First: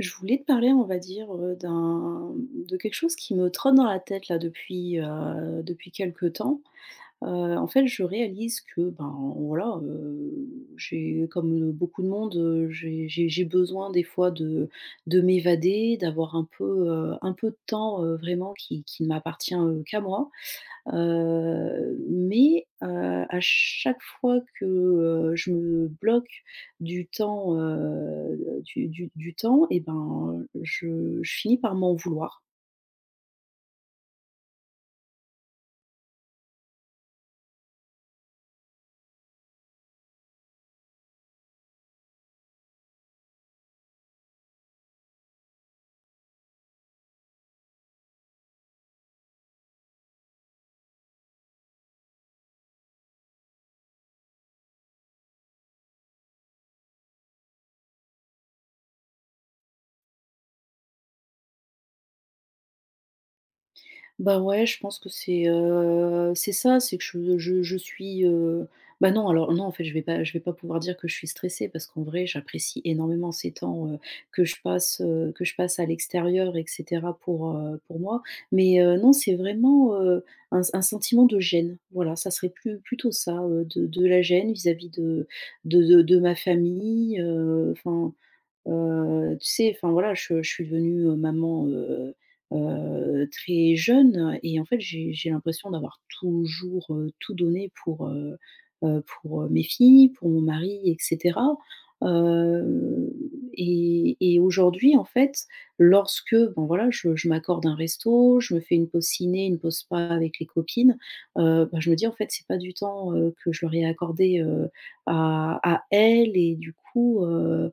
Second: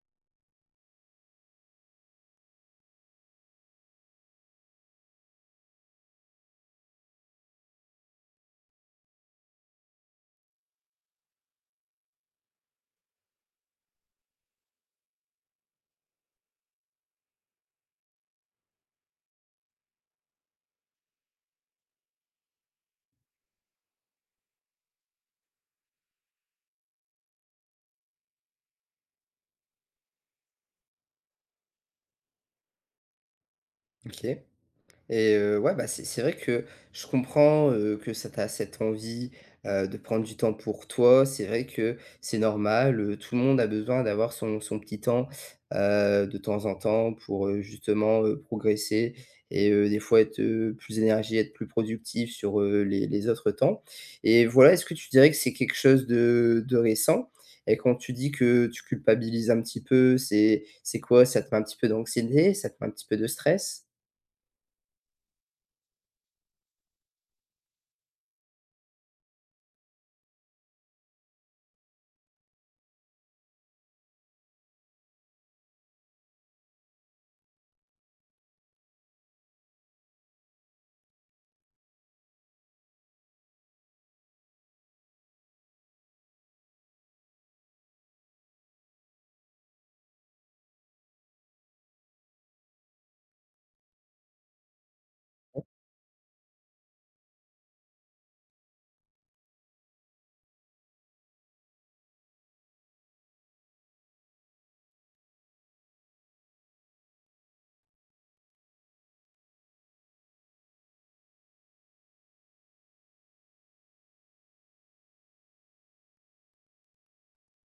Je voulais te parler on va dire, heu, d'un, hem, de quelque chose qui me trotte dans la tête, là, depuis, heu, depuis quelque temps, heu, en fait, je réalise que, ben, voilà, heu, j'ai comme, heu, beaucoup de monde, heu, j'ai j'ai j'ai besoin des fois de de m'évader, d'avoir un peu, heu, un peu de temps, heu, vraiment qui qui ne m'appartient, heu, qu'à moi, heu, mais heu, à chaque fois que, heu, je me bloque du temps, heu, du du du temps, eh ben, je je finis par m'en vouloir. OK et heu, ouais, bah, c'est c'est vrai que je comprends, heu, que ça tu as cette envie, heu, de prendre du temps pour toi. C'est vrai que c'est normal, heu, tout le monde a besoin d'avoir son son petit temps, heu, de temps en temps, pour, heu, justement, heu, progresser et heu, des fois être, heu, plus énergie et être plus productif sur, heu, les les autres temps et voilà, est-ce que tu dirais que c'est quelque chose de de récent et quand tu dis que tu culpabilises un petit peu c'est c'est quoi, ça te met un petit peu d'anxiété, ça te met un petit peu de stress? Bah, ouais je pense que c'est, heu, c'est ça. C'est que je je je suis, heu bah, non alors, non, en fait, je vais pas je vais pas pouvoir dire que je suis stressée, parce qu'en vrai j'apprécie énormément ces temps, heu, que je passe, heu, que je passe à l'extérieur et cetera, pour, heu, pour moi mais, heu, non c'est vraiment, heu, un s un sentiment de gêne, voilà. Ça serait plu plutôt ça, heu, de de la gêne vis-à-vis de de de de ma famille, heu enfin, heu, tu sais? Enfin voilà je je suis devenue maman, heu heu, très jeune et en fait, j'ai j'ai Ouais. l'impression d'avoir toujours, heu, tout donné pour, heu heu, pour mes filles, pour mon mari et cetera, heu, et et aujourd'hui en fait lorsque bon voilà je je m'accorde un resto, je me fais une pause ciné, une pause spa avec les copines, heu, bah, je me dis, en fait: «C'est pas du temps, heu, que je leur ai accordé, heu, à à elles» et du coup, heu,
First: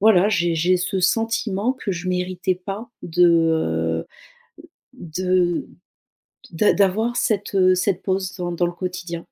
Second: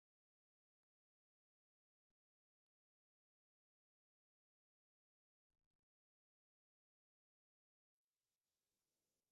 voilà j'ai j'ai ce sentiment que je méritais pas de, heu de d'a d'avoir cette, heu, cette pause dans dans le quotidien.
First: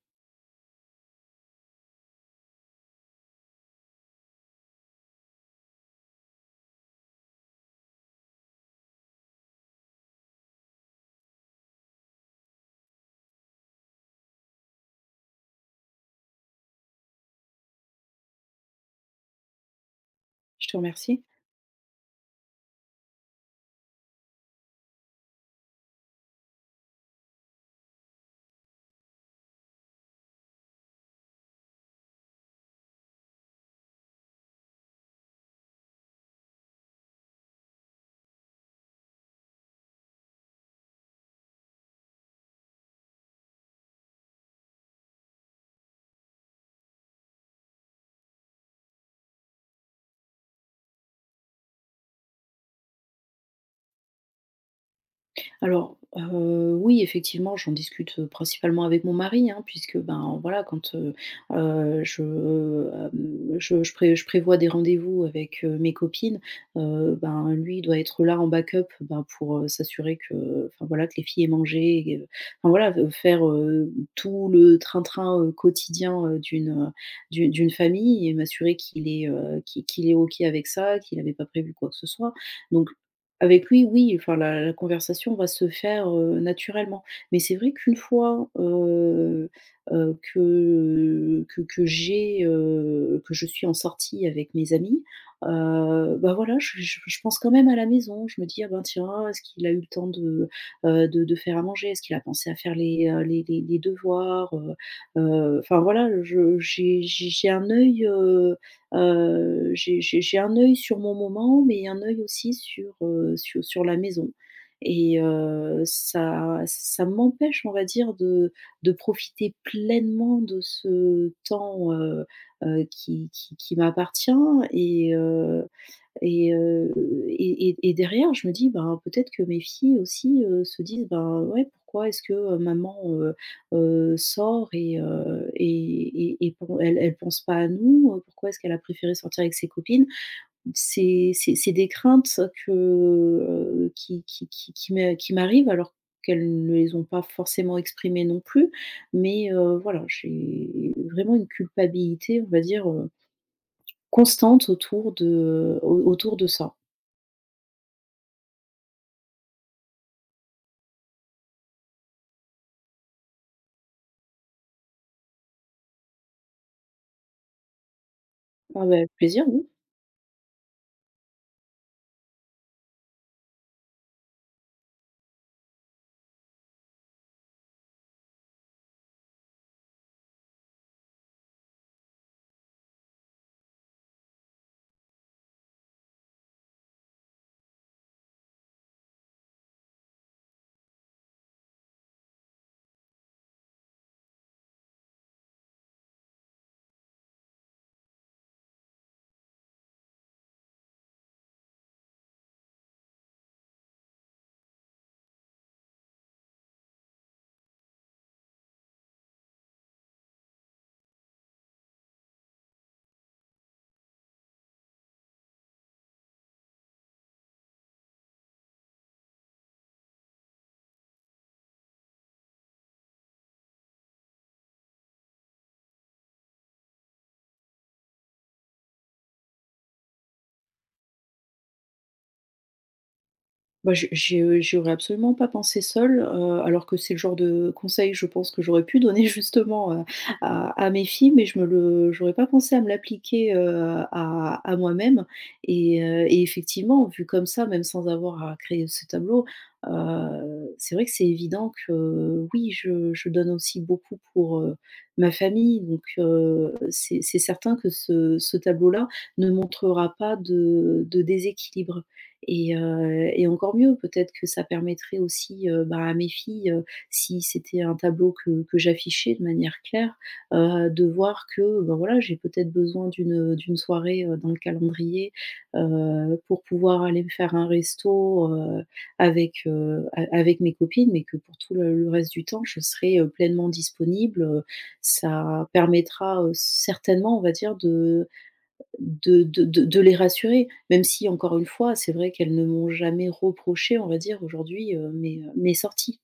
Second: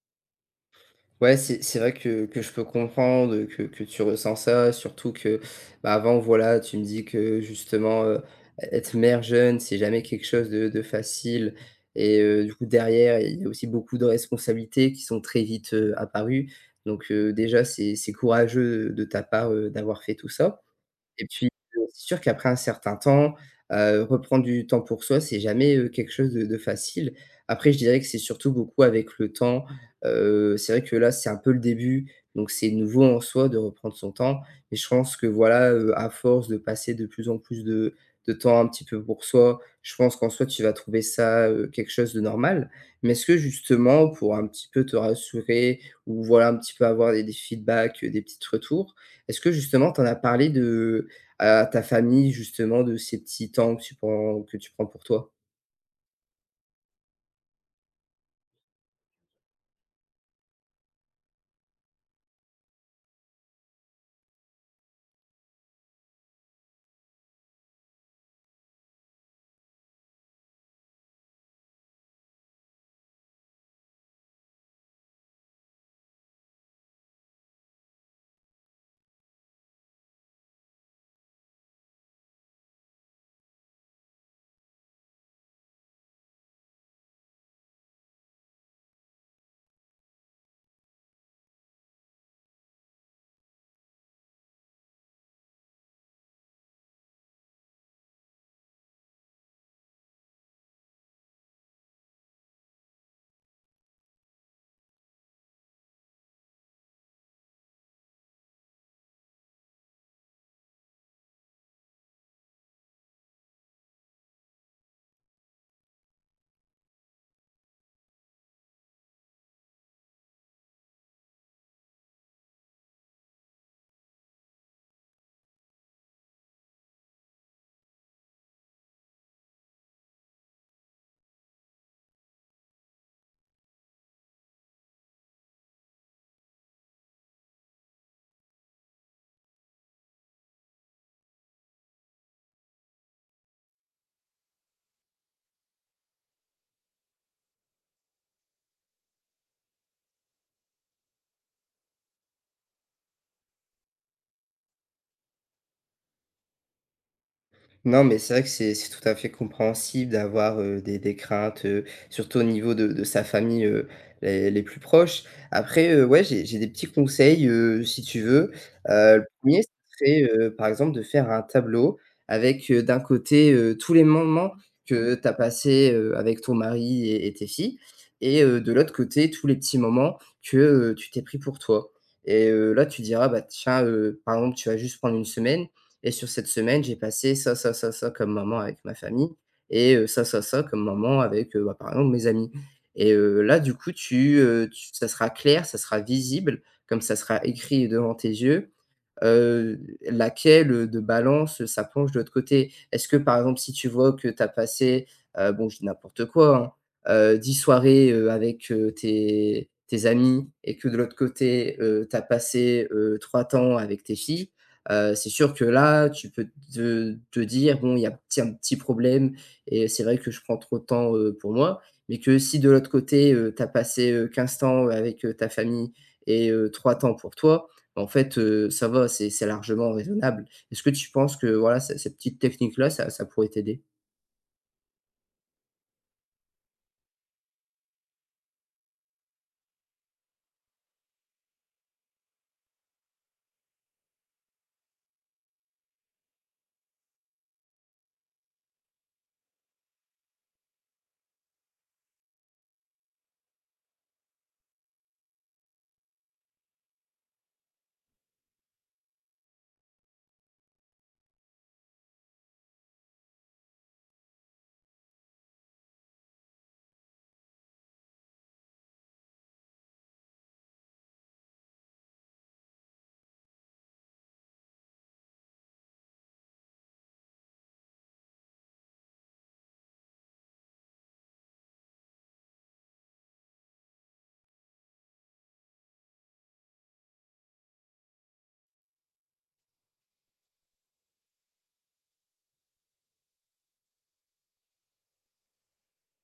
Ouais c'est c'est vrai que que je peux comprendre que que tu ressent ça, surtout que, bah, avant voilà, tu me dis que, justement, heu, ê être mère jeune, c'est jamais quelque chose de de facile et heu, du coup derrière, il y il y a aussi beaucoup de responsabilités qui sont très vite, heu, apparues. Donc, heu, déjà c'est c'est courageux de ta part, heu, d'avoir fait tout ça. Je te remercie. Et puis, heu, c'est sûr qu'après un certain temps, heu, reprendre du temps pour soi, c'est jamais, heu, quelque chose de de facile. Après, je dirais que c'est surtout beaucoup avec le temps, heu, c'est vrai que là, c'est un peu le début. Donc c'est nouveau en soi de reprendre son temps et je pense que voilà, heu, à force de passer de plus en plus de de temps un petit peu pour soi, je pense qu'en soi tu vas trouver ça, heu, quelque chose de normal. Mais est-ce que justement, pour un petit peu te rassurer ou voilà, un petit peu avoir des des feedbacks, heu, des petites retours, est-ce que justement tu en as parlé de à ta famille justement, de ces petits temps que tu prends que tu prends pour toi? Alors, heu, oui effectivement j'en discute principalement avec mon mari, hein, puisque ben voilà, quand, heu heu, je, heu, hem, je je prév je prévois des rendez-vous avec, heu, mes copines, heu, ben, lui il doit être là en backup ben, pour, heu, s'assurer que, heu enfin voilà que les filles aient mangé et enfin voilà faire, heu, tout le train-train, heu, quotidien, heu, d'une heu, d'u d'une famille et m'assurer qu'il est, heu qui qu'il est OK avec ça, qu'il avait pas prévu quoi que ce soit. Donc avec lui oui, enfin la la conversation va se faire, heu, naturellement. Mais c'est vrai qu'une fois, heu heu, que, heu, que que j'ai heu que je suis en sortie avec mes amis, heu, bah, voilà je je je pense quand même à la maison, je me dis: «Ah ben tiens, est-ce qu'il a eu le temps de heu, de de faire à manger? Est-ce qu'il a pensé à faire les heu, les les, les devoirs?» Heu heu, enfin voilà je j'ai j'ai j'ai un œil, heu heu j'ai j'ai j'ai un œil sur mon moment mais un œil aussi sur, heu, su sur la maison. Et heu, ça ça m'empêche on va dire de de profiter pleinement de ce temps, heu heu, qui qui qui m'appartient et heu et heu et et et derrière je me dis, ben peut-être que mes filles aussi, heu, se disent: «Ben ouais, pourquoi est-ce que, heu, maman, heu heu, sort? Et heu et et et pen elle elle pense pas à nous, pourquoi est-ce qu'elle a préféré sortir avec ses copines?» c'est c'est c'est des craintes ça que qui qui qui qui me qui m'arrivent alors qu'elles ne les ont pas forcément exprimées non plus. Mais heu, voilà j'ai vraiment une culpabilité on va dire, heu constante autour de au autour de ça. Non, mais c'est vrai que c'est c'est tout à fait compréhensible d'avoir heu, des des craintes heu, surtout au niveau de de sa famille heu, les les plus proches. Après heu, ouais j'ai j'ai des petits conseils, heu, si tu veux, Ah bah, avec heu, le plaisir 1er oui. c'est heu, par exemple de faire un tableau avec heu, d'un côté, heu, tous les moments que tu as passé, heu, avec ton mari et et tes filles, et heu, de l'autre côté tous les petits moments que, heu, tu t'es pris pour toi et heu là tu diras, bah tiens heu, par exemple, tu vas juste prendre une semaine, et: «sur cette semaine j'ai passé ça, ça, ça, ça, comme moments avec ma famille, et heu, ça, ça, ça, comme moments avec heu, bah, par exemple mes amis». Et heu, là du coup, tu heu tu ça sera clair, ça sera visible comme ça sera écrit devant tes yeux, heu, laquelle, heu, de balance, heu, ça penche de l'autre côté. Est-ce que par exemple, si tu vois que tu as passé, heu bon je dis n'importe quoi hein, heu, 10 soirées, heu, avec heu, tes tes amis, et que de l'autre côté, heu, tu as passé, heu, 3 temps avec tes filles, heu. C'est sûr que là tu peux te te dire: «Bon, il y a petit un petit problème et c'est vrai que je prends trop de temps, heu, pour moi.» mais que si de l'autre côté, heu, tu as passé, heu, 15 temps avec, heu, ta famille et heu, 3 temps pour toi, en fait, heu, ça va c'est c'est largement raisonnable. Est-ce que tu penses que voilà, ce cette petite technique là, ça ça pourrait t'aider? Bah je j'ai heu, j'y aurais absolument pas pensé seule heu, alors que c'est le genre de conseil je pense, que j'aurais pu donner justement heu, à à mes filles mais je me le j'aurais pas pensé à me l'appliquer heu, à à moi-même, et heu, et effectivement, vu comme ça même sans avoir à créer ce tableau heu, c'est vrai que c'est évident que oui, je je donne aussi beaucoup pour, heu, ma famille donc heu, c'est c'est certain que ce ce tableau là ne montrera pas de de déséquilibre. Et heu, et encore mieux peut-être que ça permettrait aussi, heu, bah, à mes filles, heu, si c'était un tableau que que j'affichais de manière claire, heu, de voir que bah, voilà j'ai peut-être besoin d'une, heu d'une soirée, heu, dans le calendrier, heu, pour pouvoir aller me faire un resto, heu, avec heu a avec mes copines. Mais que pour tout le le reste du temps je serai, heu, pleinement disponible, heu, ça permettra, heu, certainement on va dire de de de de de les rassurer, même si encore une fois, c'est vrai qu'elles ne m'ont jamais reproché on va dire, aujourd'hui, heu, mes heu, mes sorties.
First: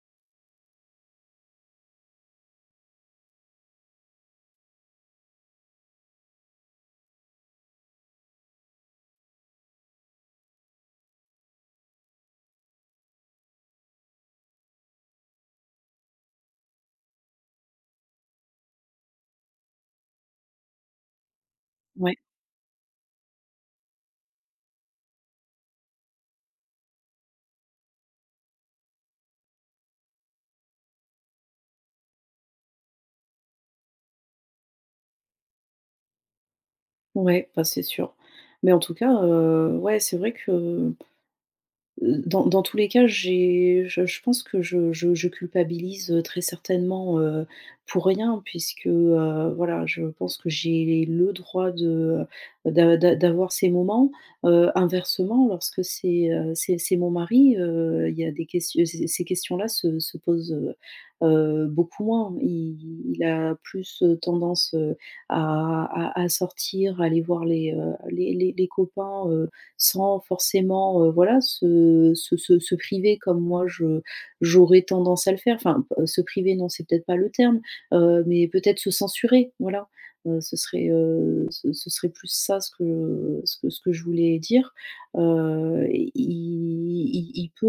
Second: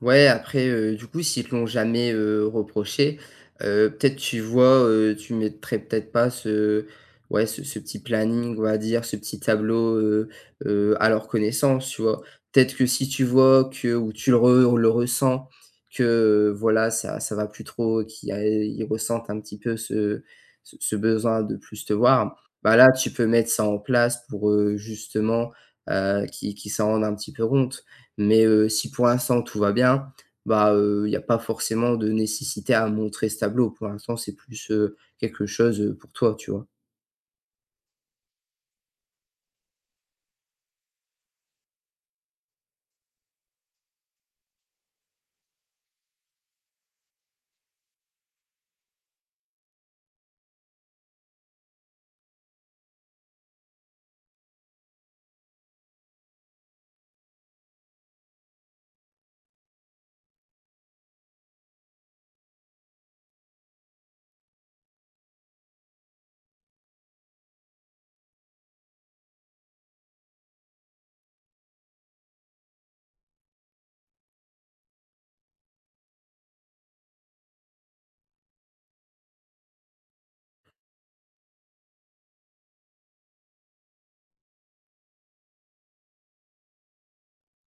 Ouais après, heu, du coup s'ils te l'ont jamais, heu, reproché, heu, peut-être tu vois, heu, tu mettrais peut-être pas ce ouais, ce ce petit planning, on va dire, ce petit tableau, heu heu, à leur connaissance, tu vois? Peut-être que si tu vois que ou tu le re le ressens que voilà ça ça va plus trop qu'il y a ils ressentent un petit peu ce ce ce besoin de plus te Ouais. voir, bah, là tu peux mettre ça en place pour, heu, justement, heu, qu'ils qu'ils s'en rendent un petit peu compte mais heu, si pour l'instant tout va bien, bah, heu, il y a pas forcément de nécessité à montrer ce tableau, pour l'instant, c'est plus, heu, quelque chose, heu, pour toi, tu vois? Ouais, bah, c'est sûr mais en tout cas, heu, ouais, c'est vrai que, heu heu, dans dans tous les cas j'ai je je pense que je je je culpabilise, heu, très certainement, heu, pour rien puisque, heu, voilà, je pense que j'ai le droit de, heu, d'a d'a d'avoir ces moments, heu, inversement lorsque c'est, heu, c'est c'est mon mari, heu, il y a des questi heu, ces ces questions là se se posent, heu heu, beaucoup moins. Il il a plus, heu, tendance, heu, à à à sortir, à aller voir les, heu, les les les copains, heu, sans forcément, heu, voilà, se se se se priver comme moi je j'aurais tendance à le faire enfin, heu, se priver non c'est peut-être pas le terme, heu, mais peut-être se censurer, voilà, heu, ce serait, heu, ce ce serait plus ça ce que, heu, ce que ce que je voulais dire, heu, il il il peut,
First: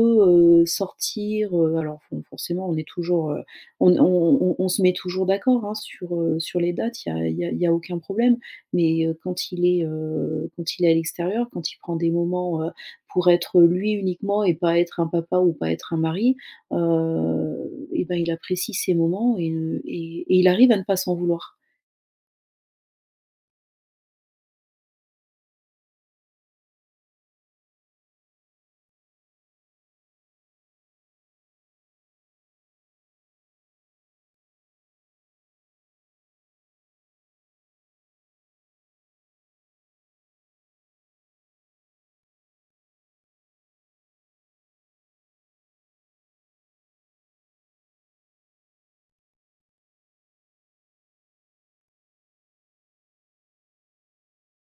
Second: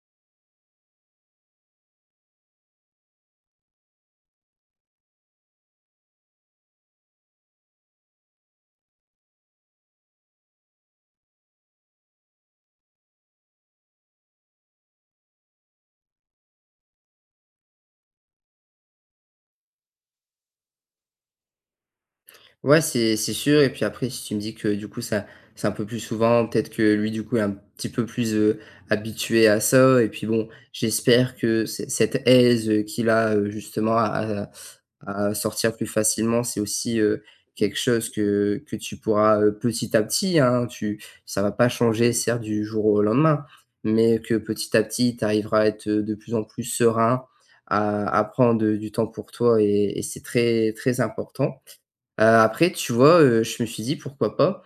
heu, sortir, heu, alors fo forcément on est toujours, heu, on est on on on se met toujours d'accord, hein, sur, heu, sur les dates, il y a il y a il y a aucun problème mais heu, quand il est, heu, quand il est à l'extérieur, quand il prend des moments, heu, pour être lui uniquement et pas être un papa ou pas être un mari, heu et bah, il apprécie ces moments et heu et et il arrive à ne pas s'en vouloir. Ouais, c'est c'est sûr et puis après si tu me dis que du coup ça c'est un peu plus souvent, ou peut-être que lui du coup, est un petit peu plus, heu, habitué à ça et puis bon j'espère que c cette aise, heu, qu'il a, heu, justement à à à sortir plus facilement, c'est aussi, heu, quelque chose que que tu pourras, heu, petit à petit, hein tu ça va pas changer certes du jour au lendemain. Mais que petit à petit, tu arriveras à être, heu, de plus en plus serein à à prendre, heu, du temps pour toi et et c'est très très important, heu, après, tu vois, heu, je me suis dit pourquoi pas,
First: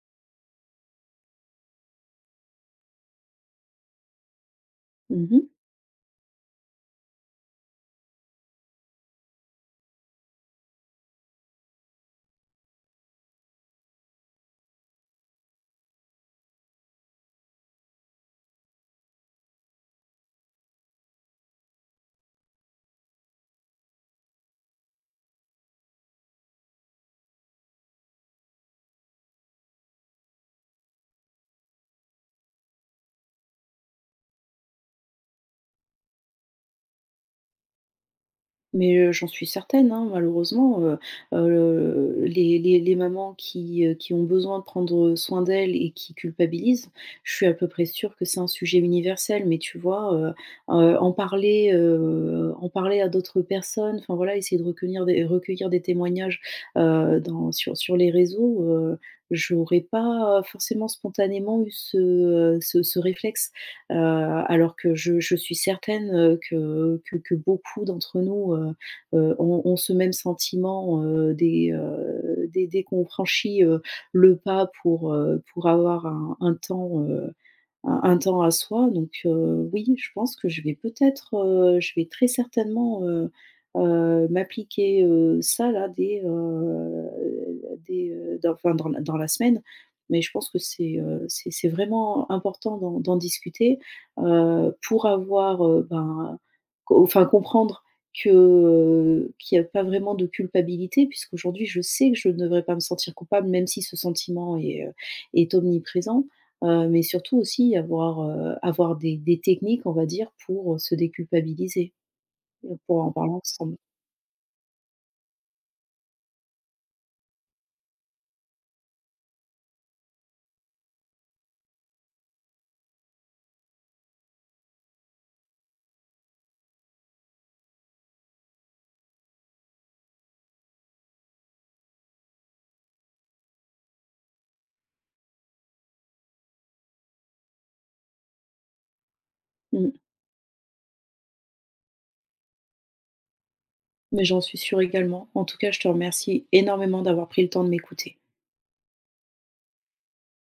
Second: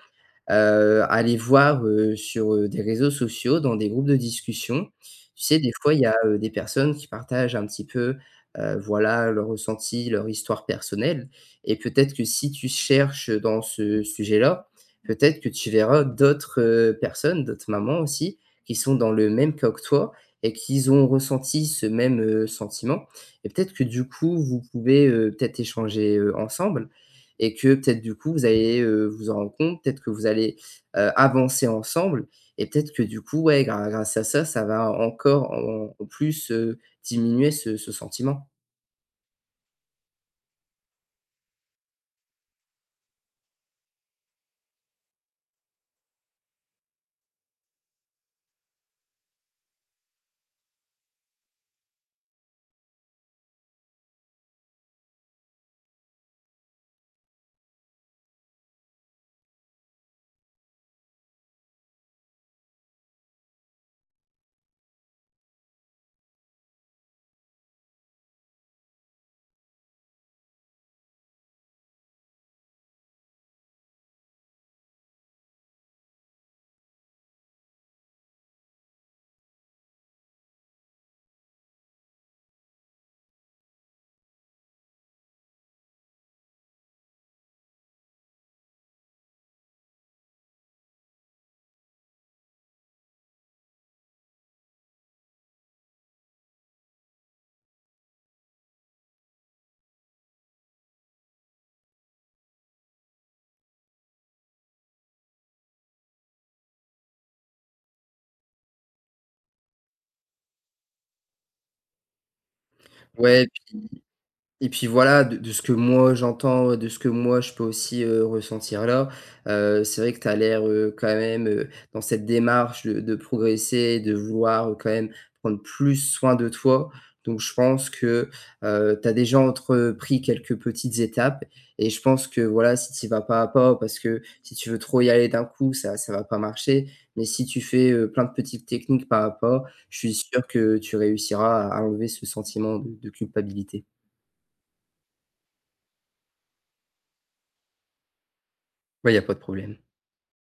heu, aller voir, heu, sur, heu, des réseaux sociaux, dans des groupes de discussion. Mmh Tu mh. sais, des fois il y a, heu, des personnes qui partagent un petit peu, heu, voilà, leur ressenti, leur histoire personnelle et peut-être que si tu cherches dans ce sujet-là, peut-être que tu verras d'autres, heu, personnes. D'autres mamans aussi qui sont dans le même cas que toi et qui s ont ressenti ce même, heu, sentiment et peut-être que du coup, vous pouvez, heu, peut-être échanger, heu, ensemble et que peut-être du coup vous allez, heu, vous en rendre compte? Peut-être que vous allez, heu, avancer ensemble et peut-être que du coup, ouais grâ grâce à ça, ça va encore en en plus, heu, diminuer ce ce sentiment? Mais heu, j'en suis certaine, hein, malheureusement, heu heu, le les les les mamans qui, heu, qui ont besoin de prendre, heu, soin d'elles et qui culpabilisent, je suis à peu près sûre que c'est un sujet universel mais tu vois, heu, heu, en parler, heu, en parler à d'autres personnes, enfin voilà essayer de recueillir- recueillir des témoignages, heu, dans sur sur les réseaux, heu, j'aurais pas forcément spontanément eu ce, heu, ce ce réflexe, heu, alors que je je suis certaine, heu, que que que beaucoup d'entre nous, heu heu, ont ont ce même sentiment, heu, dès, heu, dès dès qu'on franchit, heu, le pas pour, heu, pour avoir un un temps, heu un un temps à soi. Donc heu, oui je pense que je vais peut-être, heu je vais très certainement, heu heu, m'appliquer, heu, ça là, dès, heu, dès, heu, d'enfin dans la dans la semaine. Mais je pense que c'est, heu, c'est c'est vraiment important d'en d'en discuter, heu, pour avoir, heu, ben co enfin comprendre que, heu qu'il y a pas vraiment de culpabilité, puisqu'aujourd'hui je sais que je ne devrais pas me sentir coupable même si ce sentiment est, heu, est omniprésent, heu, mais surtout aussi avoir, heu, avoir des des techniques on va dire pour, heu, se déculpabiliser. On pourrait en parler Ouais puis ensemble. et puis voilà, de de ce que moi j'entends, de ce que moi je peux aussi, heu, ressentir là, heu, c'est vrai que tu as l'air, heu, quand même, heu, dans cette démarche de de progresser, de vouloir quand même prendre plus soin de toi. Donc je pense que, heu, tu as déjà entrepris quelques petites étapes et je pense que voilà, si tu y vas pas à pas, parce que si tu veux trop y aller d'un coup, ça ça va pas marcher. Mais si tu fais, heu, plein de petites techniques pas à pas, Mmh. je suis sûr que tu réussiras à à enlever ce sentiment de de culpabilité. Mais j'en suis sûre également. En tout cas je te remercie énormément d'avoir pris le temps de m'écouter. Bah, il y a pas de problème.